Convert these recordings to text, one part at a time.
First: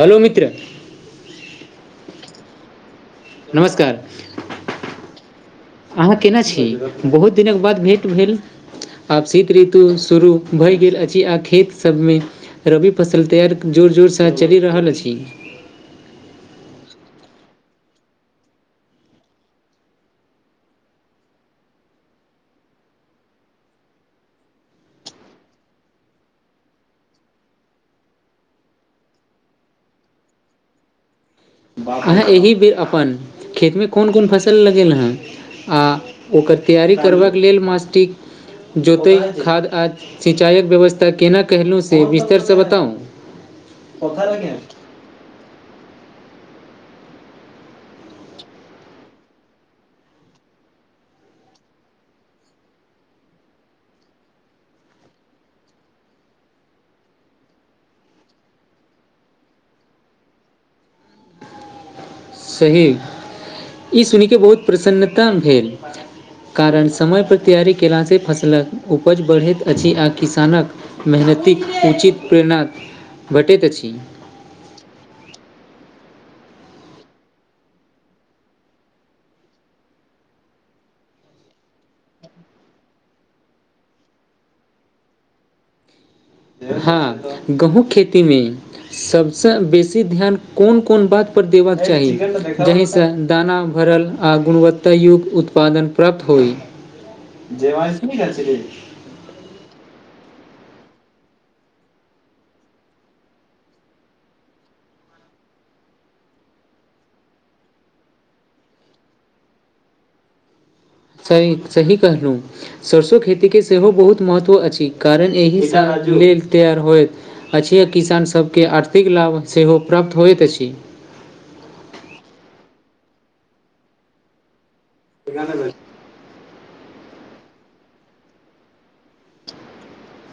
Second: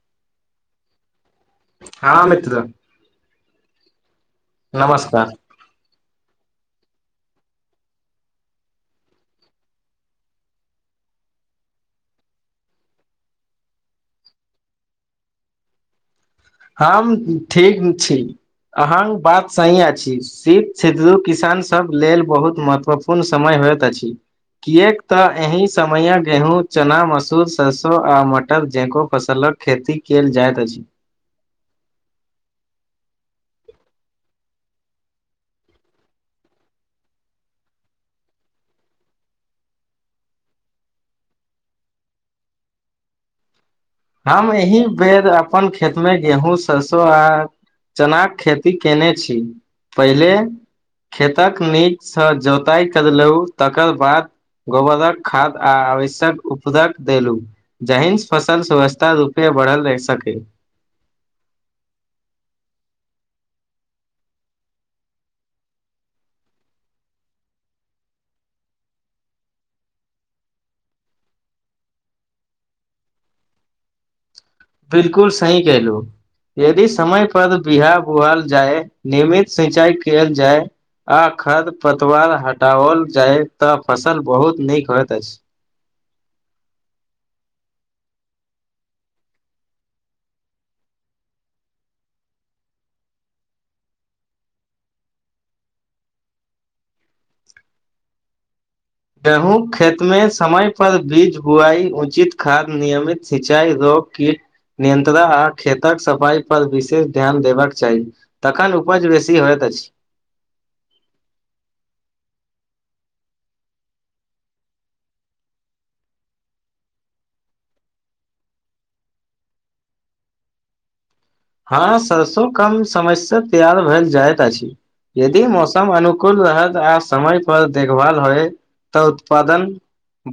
Hello मित्र हँ मित्र नमस्कार नमस्कार अहाँ केने छी बहुत दिनके बाद भेँट भेल आब शीत ऋतु शुरू भए गेल अछि आ खेत सभमे रबि फसल तैयारी जोर जोरसँ चलि रहल अछि। हम ठीक छी अहाँ बात सही अछि। शीत ऋतु किसानसभ लेल बहुत महत्वपूर्ण समय होइत अछि। किएक तऽ एहि समये गेहूँ, चना, मसूर, सरसों आ मटर जैको फसलक खेती कईल जाइत अछि। अहाँ एहि बेर अपन खेतमे कोन कोन फसल लगेल हेँ। आ ओकर तैयारी करबाक लेल मास सटिक जोतै खाद आ सिंचाइक व्यवस्था केना केलहुँ से विस्तरसँ बताउ। हम यही बेर अपन खेत में गेहूँ सरसो आ चनाके खेती केने छी पहिले खेतक नीकसँ जोताइ करलहुँ तकर बाद गोबरक खाद आ आवश्यक उपदक देलु जहिं फसल स्वस्थ् रूपआ बढ़ल रहि सकै। सही ई सुन के बहुत प्रसन्नता भेल। कारण समयपर तैयारी केलासँ फसलक उपज बढ़ैत अछि आ किसानक। मेहनतिक उचित प्रेरणा भेटैत अछि। बिल्कुल सही कहलूं। यदि समय पर बिआ बुहल जाय नियमित सिंचाई कयल जाय आ खड़ पतवार हटाओल जाय तऽ फसल बहुत नीक होइत अछि। हँ गेहूँम खेती मे सबसँ बेसी ध्यान कोन-कोन बात पर देबाक चाही जाहिसँ दाना भरल आ गुणवत्तायुग उत्पादन प्राप्त होइ। गेहूँक खेतमे समय पर बीज बुआई उचित खाद नियमित सिंचाइ रोप की नियन्त्रण आ खेतक सफाइ पर विशेष ध्यान देबाक चाही। तखन उपज बेसी होइत अछि। सही सही कहलू। सरसो खेती के सेहो बहुत महत्व अछि कारण एहि सऽ तेल तैयार होयत। अछि आ किसान सभ केँ आर्थिक लाभ सेहो प्राप्त होइत अछि। हँ सरसों कम समय से तैयार भेल जाइत अछि यदि मौसम अनु -कुल रहत आ समय पर देखभाल होयत तऽ उत्पादन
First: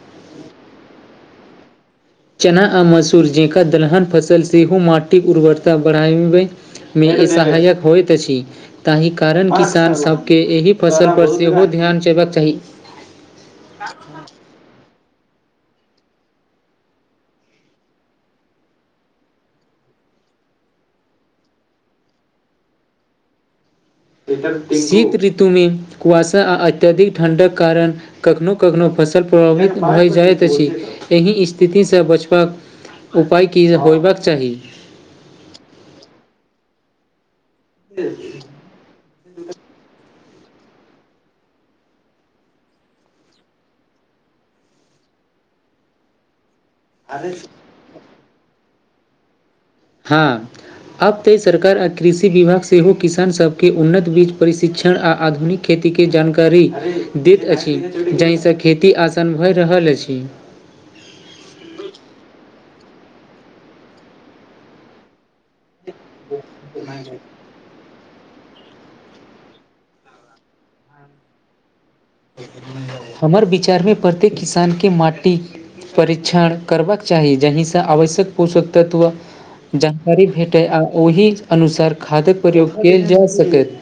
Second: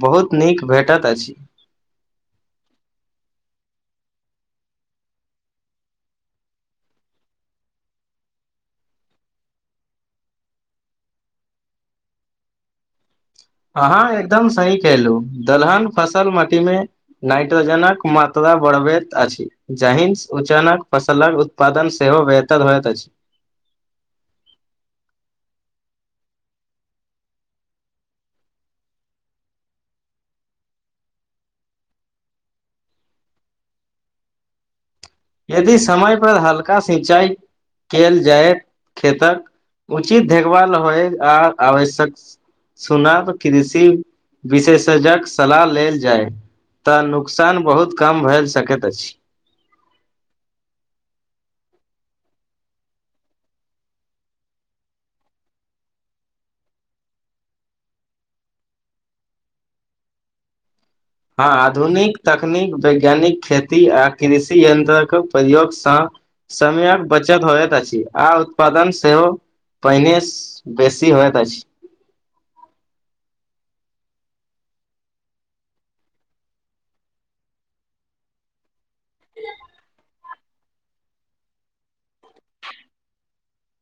बहुत नीक भेटैत अछि। चना आ मसूर जेंका दलहन फसल सेहो माटिक उर्वरता बढ़ाबैक में ई सहायक होइत अछि। ताहि कारण किसान सभ केँ एहि फसल पर सेहो ध्यान देबाक चाही। अहाँ एकदम सही केहलु दलहन फसल माटी मे नाईट्रोजनक मात्रा बढ़बैत अछि। जहिंस उचानक फसलक उत्पादन सेहो बेहतर होइत अछि शीत ऋतु में कुवासा आ अत्यधिक ठण्डक कारण कखनो कखनो फसल प्रभावित भए जाइत अछि एहि स्थितिसँ बचबाक - उपाय की हे होयबाक चाही। यदि समय पर हल्का सिंचाई कयल जायत खेतक उचित देखभाल होइ आ आवश्यक सुनाब कृषि विशेषजक सलाह लेल जाय तऽ नुकसान बहुत कम भेल सकैत अछि। हँ आब तऽ सरकार आ कृषि विभाग सेहो किसान सभ केँ उन्नत बीज प्रशिक्षण आ आधुनिक खेती केँ जानकारी दैत अछि जाहिसँ खेती आसान भए रहल अछि। हाँ आधुनिक तकनीक वैज्ञानिक खेती आ कृषि यन्त्रक प्रयोगसँ समयक बचत होयत अछि आ उत्पादन सेहो पहिने बेसी होइत अछि। [inaudible] हमर विचार में प्रत्येक किसान केँ माटि परीक्षण करबाक चाही जहिसँ आवश्यक पोषक तत्व जानकारी भेट टै आ ओहि अनुसार खादक प्रयोग केल जा सकैत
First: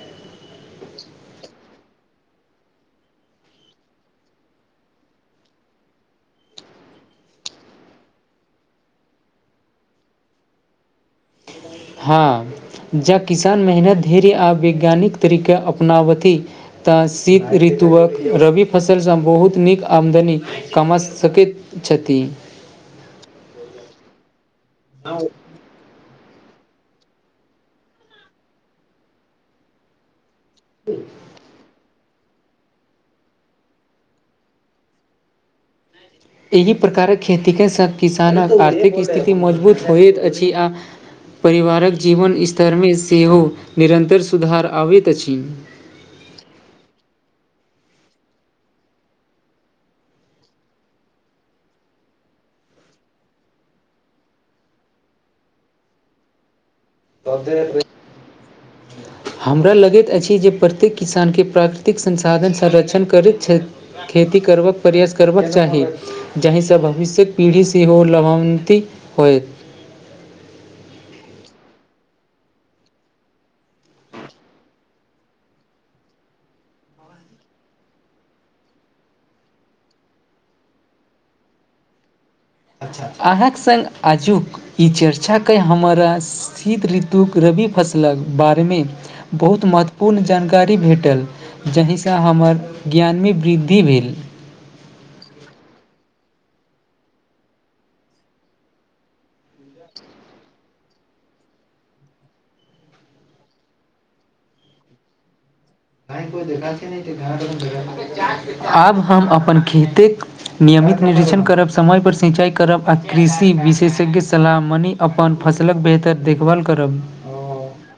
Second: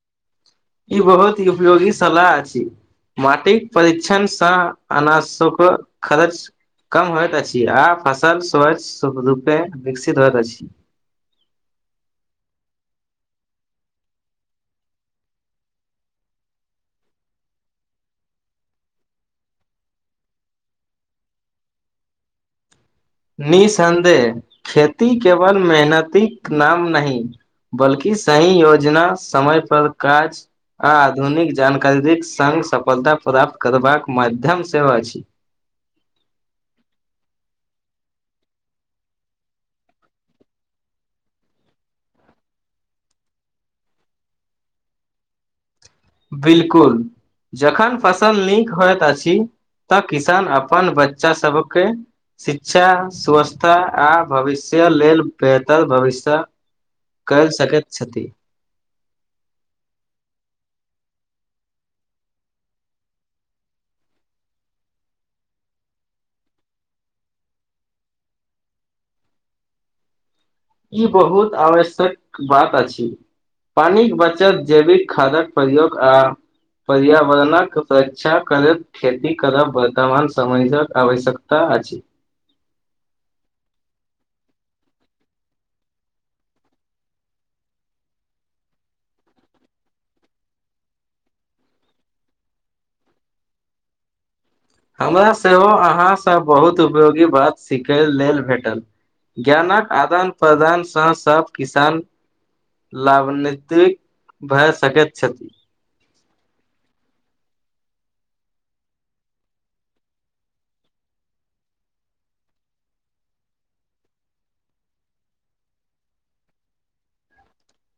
ई बहुत ही उपयोगी सलाह अछि। माटिक परीक्षणसँ अनाजशोक खर्च कम होइत अछि आ फसल स्वच्छ रूपे विकसित होइत अछि। हाँ ज किसान मेहनत धेरी आ वैज्ञानिक तरीका अपनावथि तऽ शीत ऋतुक रबी फसल स बहुत नीक आमदनी कमास सकेत छति [inaudible] निःसन्देह खेती केवल मेहनतिक नाम नहीं बल्कि सही योजना समय पर काज आ आधुनिक जानकारे संग सफलता प्राप्त करबाक माध्यम सेहो अछि। एहि प्रकारक खेतीके सँ किसानक आर्थिक स्थिति मजबूत होइत अछि आ परिवारक जीवन स्तरमे सेहो निरन्तर सुधार आबैत अछि। बिल्कुल जखन फसल नीक होइत अछि तऽ किसान अपन बच्चा सबकेँ शिक्षा स्वस्थता आ भविष्य लेल बेहतर भविष्य कयल सके छथि। हमरा लगैत अछि जे प्रत्येक किसान केँ प्राकृतिक संसाधन संरक्षण करैत छैय खेती करबाक प्रयास करबाक चाही जाहिसँ भविष्यकेँ पीढ़ी सेहो लाभान्वित होय। ई बहुत आवश्यक बात अछि। पानिक बचत जैविक खादक प्रयोग आ पर्यावरणक रक्षा करैत खेती करब वर्तमान समय यक आवश्यकता अछि। अहाँक सङ्ग आजूक ई चर्चाेय कऽ हमरा शीत ऋतुक रबि फसलक बारेमे बहुत महत्वपूर्ण जानकारी भेटल। जाहिसँ हमर ज्ञान भी वृद्धि भेल। हमरा सेहो अहाँसँ बहुत उपयोगी बात सिखय लेल भेटल। ज्ञानक आदान प्रदानसँ सब किसान लाभान्वितित भए सकैत छथि। आब हम अपन खेतेक नियमित निरीक्षण करब समय पर सिंचाई करब आ कृषि विशेषज्ञ सलाहमनी अपन फसलक बेहतर देखभाल करब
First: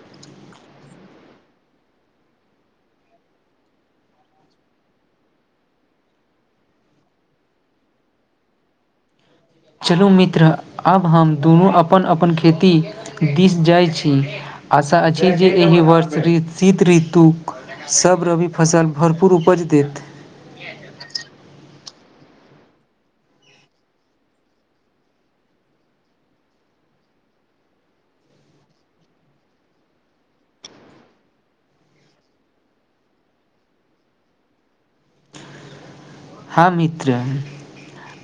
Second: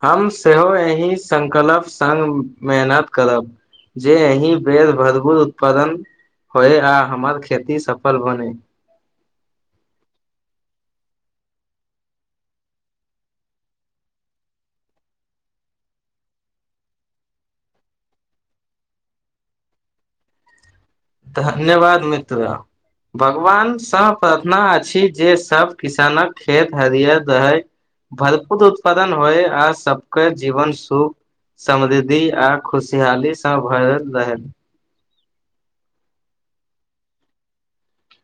हम सेहो एहि सङ्कल्प सङ्ग मेहनत करब। जे एहिी बेर भरपूर उत्पादन होय आ हमर खेती सफल बने चलू मित्र आब हम दुनू अपन अपन खेती दिस जाइ छीय। आशा अछि जे एहि वर्ष शीत ऋतु सभ रवि फसल भरपूर उपज देत धन्यवाद मित्र भगवानसँ प्रार्थना अछि जे सब किसानक खेत हरियर रहय भरपूत उत्पादन होय आ सबके जीवन सुख समृद्धि आ खुशहालीसँ भरल रहनि हँ मित्र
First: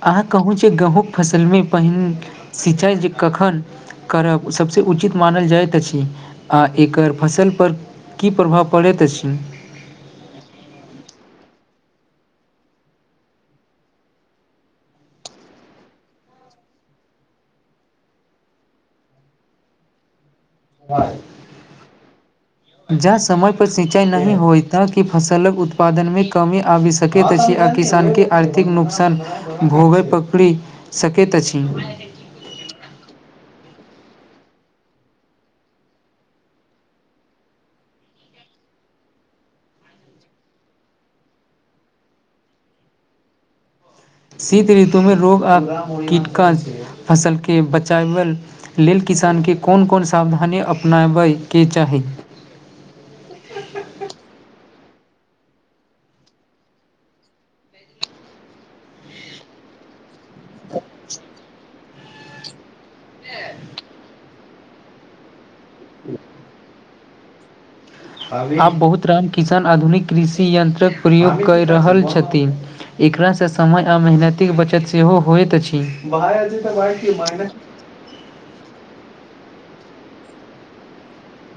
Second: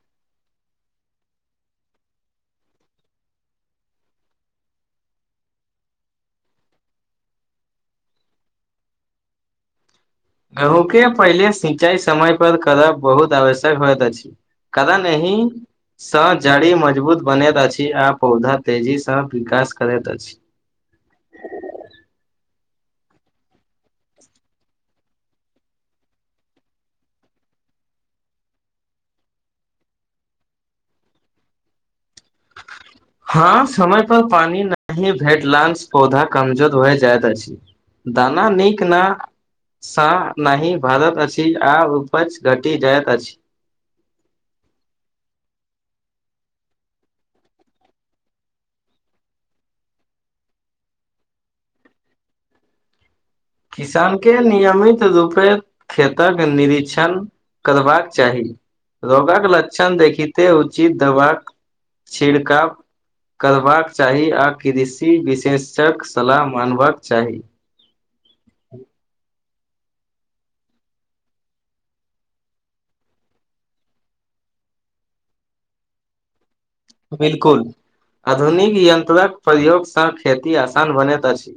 अहाँ कहू जे गहूँक फसलमे पहिन सिंचाइ जे कखन करब सभसँ उचित मानल जाइत अछि आ एकर फसलपर की प्रभाव पड़ैत अछि गेहूँ के पहिले सिंचाई समय पर करब बहुत आवश्यक होइत अछि कारण आहि सँ जड़ी मजबूत बनैत अछि आ पौधा तेजीसँ विकास करैत अछि [unintelligible] जहाँ समय पर सिंचाई नहि होइ ता कि फसलक उत्पादन मे कमी आबि सक सक त छी आ किसानके आर्थिक नुकसान भोगे पकड़ी सकैत अछि हँ समय पर पानी नहि भेट लऽ पौधा कमजोर भए जायइत अछि दाना नीक नऽ सा नहि भारत अछि आ उपज घटि जाइत अछि शीत ऋतुमे रोग आ कीटकाश फसलके बचाबल लेल किसानकेँ कोन कोन सावधानी अपनाबयके चाही किसान के नियमित रूपे खेतक निकर्षण करबाक चाही रोगक लक्षण देखिते उचित दबाक छिड़काव करबाक चाही आ कृषि विशेष कऽ सलाह मानबाक चाही आब बहुत राम किसान आधुनिक कृषि यन्त्रक प्रयोग कर रहल छथिन एकरासँ समय आ मेहनतिक बचत सेहो होइत अछि बिलकुल आधुनिक यन्त्रक प्रयोगसँ खेती आसान बनैत अछि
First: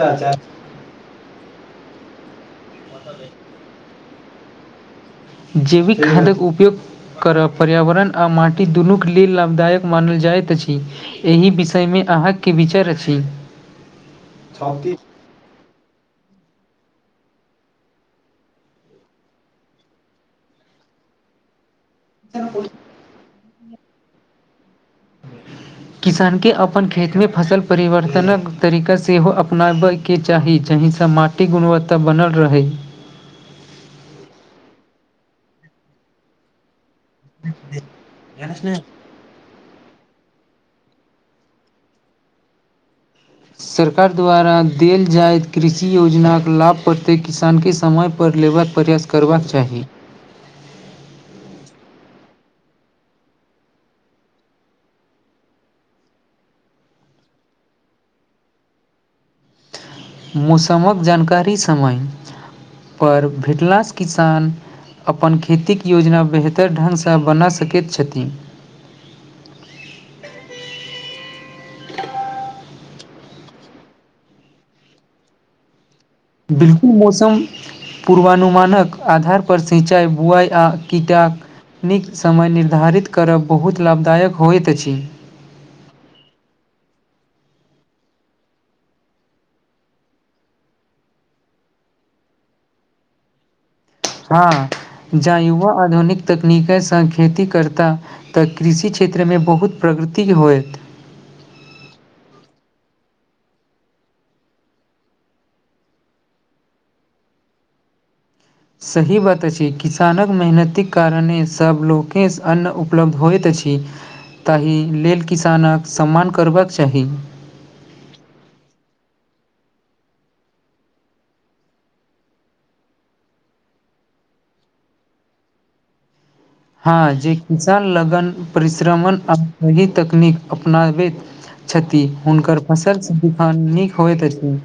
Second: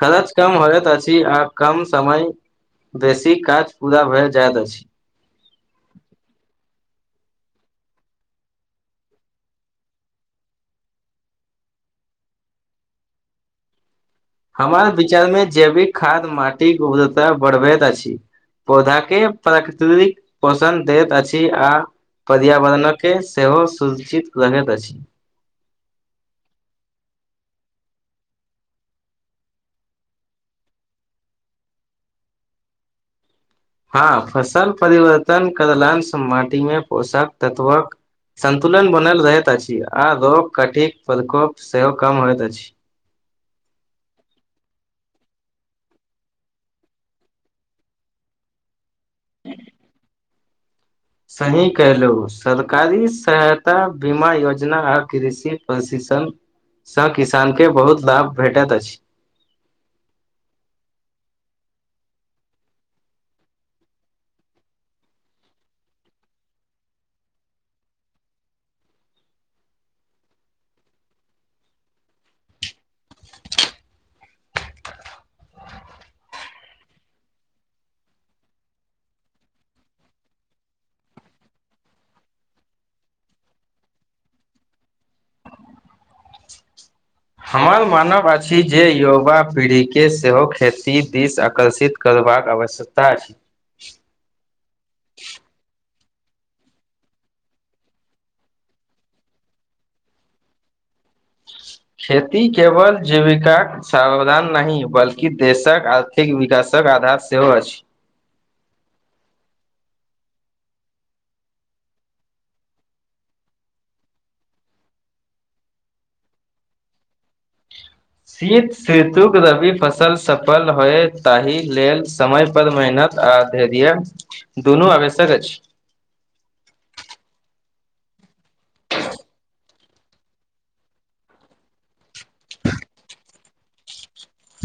खर्च कम होयइत अछि आ कम समय [inaudible] बेसी काज पूरा भैऽ जायइत अछि जैविक खादक उपयोग करब पर्यावरण आ माटी दुनू केँ लेल लाभदायक मानल जाइत अछि एहि विषय में अहाँ की विचार अछि हमर विचार में जैविक खाद्य माटिक उबजता बढ़बैत अछि पौधा केँ प्राकृतिक पोषण दैत अछि आ पर्यावरणकेँ सेहो सूचित रहैत अछि किसानकेँ अपन खेतमे फसल परिवर्तनक तरीका सेहो अपनाबै केँ चाही जाहिसँ माट टी गुणवत्ता बनल रहै हँ फसल परिवर्तन करलाइन स माटी में पोषक तत्वक [inaudible] सन्तुलन ब बनल रहैत अछि आ रोग कठिक प्रकोप सेहो कम होइत अछि सरकार द्वारा देल जाइत कृषि योजनाक लाभ प्रतेक किसान केँ समय पर लेबाक प्रयास करबाक चाही सही कहलो सरकारी सहायता बीमा योजना आ कृषि प्रशिक्षण सँ किसान केँ बहुत लाभ भेटैत अछि मौसम कऽ जानकारी समय पर भेटलासँ किसान अपन खेती कऽ योजना बेहतर ढंग बना सकैत छथिन बिल्कुल मौसम पूर्वानुमान कऽ आधार पर सिंचाई बुआई आ कीटा नीक समय निर्धारित करब बहुत लाभदायक होइत अछि हमर मानव अछि जे युवा पीढ़ी केँ सेहो खेती दिस आकर्षित करबाक आवश्यकता अछि हँ जँ युवा आधुनिक तकनिके सँ खेती करता तऽ कृषि क्षेत्र मे बहुत प्रगति होयत खेती केवल जीविका सावधान नहीं बल्कि देशक आर्थिक विकासक आधार सेहो अछि सही बात अछि किसान कऽ मेहनतिक कारणे सब लोके स अन्न उपलब्ध होइत अछि ताहि लेल किसानक सम्मान करबाक चाही शीत सेतुक रबी फसल सफल होइत ताहि लेल समय पर मेहनत आ धैर्य दुनू आवश्यक अछि हँ जे किसान लगन परिश्रमण आ सही तकनीक अपनाबैत छति हुनकर फसल स धान नीक होइत अछि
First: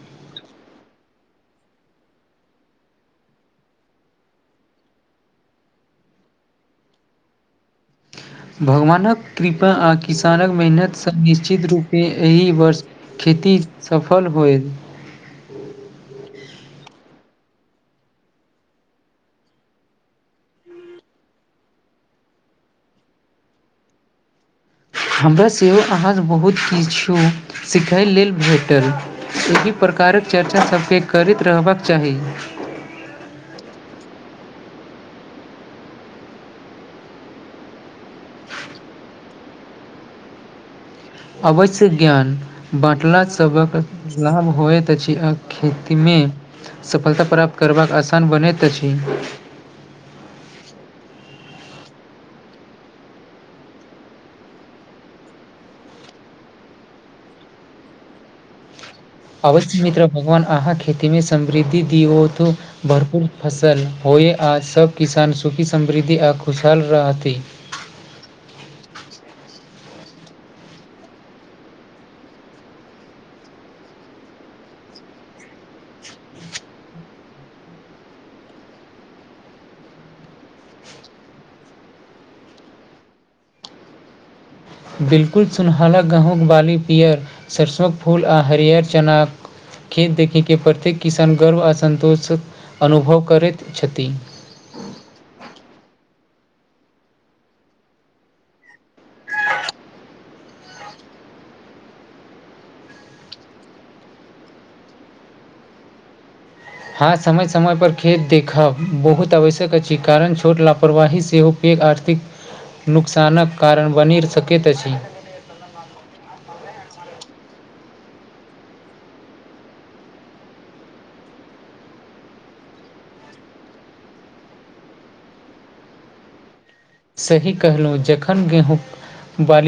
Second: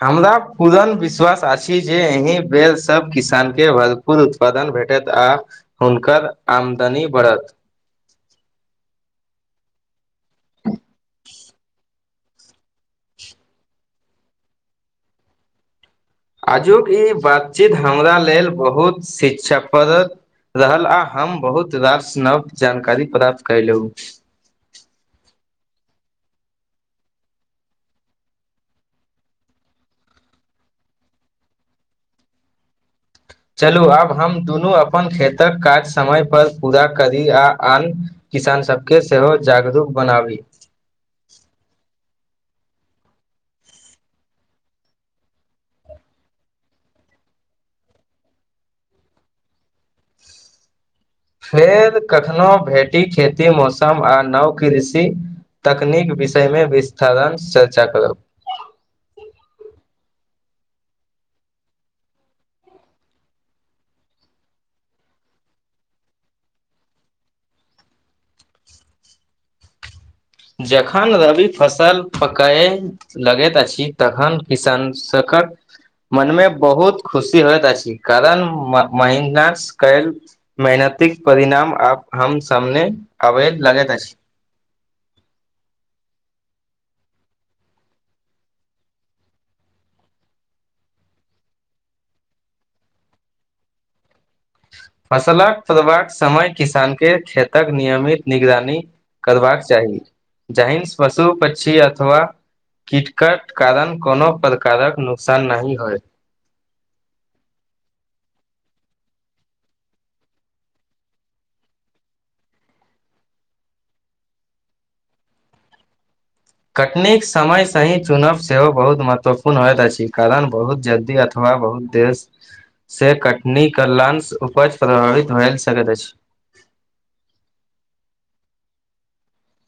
हमरा पूरण विश्वास अछि जे अहि बेर सब किसान केँ भर कुल उत्पादन भेटत आ हुनकर आमदनी बड़हत भगवानक कृपा आ किसानक मेहनत सँ निश्चित रूप पे एहि वर्ष खेती सफल होइत आजुक ई बातचीत हमरा लेल बहुत शिक्षा पद रहल आ हम बहुत रास नव जानकारी प्राप्त कयलउ हमरा सेहो अहाँ स बहुत किछु सिखय लेल भेटल एहि प्रकारक चर्चा सभ केँ करैत रहबाक चाही चलू आब हम दुनू अपन खेतक काज समय पर पूरा करी आ अन किसान सभ केँ सेहो जागरूक बनाबी अवश्य ज्ञान बाँटला सभक लाभ होइत अछि आ खेती मे सफलता प्राप्त करबाक आसान बनैत अछि फेर कखनो भेटी खेती मौसम आ नव कृषि तकनीक विषय मे विस्तारण चर्चा करब अवश्य मित्र भगवान अहाँ खेती मे समृद्धि दी हो तो भरपूर फसल होय आ सब किसान सुखी समृद्धि आ खुशहाल रहथि जखन रवि फसल फकय लगति अछि तखन किसान सकक मन मे बहुत खुशी होइत अछि कारण म महिनास कलि मेहनतिक परिणाम आब हम सामने अबति लगति अछि बिलकुल सुनहला गहूँक बाली पियर सरिसोंक फूल आ हरियर चनाक खेत देखि के प्रत्येक किसान गर्व आ सन्तोष अनुभव करति छथि फसलक तोड़बाक समय किसान के खेतक नियमित निगरानी करबाक चाही जाहिंस पशु पक्षी अथवा किटकटि कारण कोनो प्रकारक नोकसान नहि होइत हँ समय समय पर खेत देखब बहुत आवश्यक अछि कारण छोट लापरवाही सेहो एक आर्थिक नुकसानक कारण बनि सकति अछि कटनीक समय सही चुनब सेहो बहुत महत्वपूर्ण होइत अछि कारण बहुत जल्दी अथ वा बहुत देस से कटनी करलांस उपज प्रभावित भय सकति अछि सही कहलौं जखन गेहूँक बाली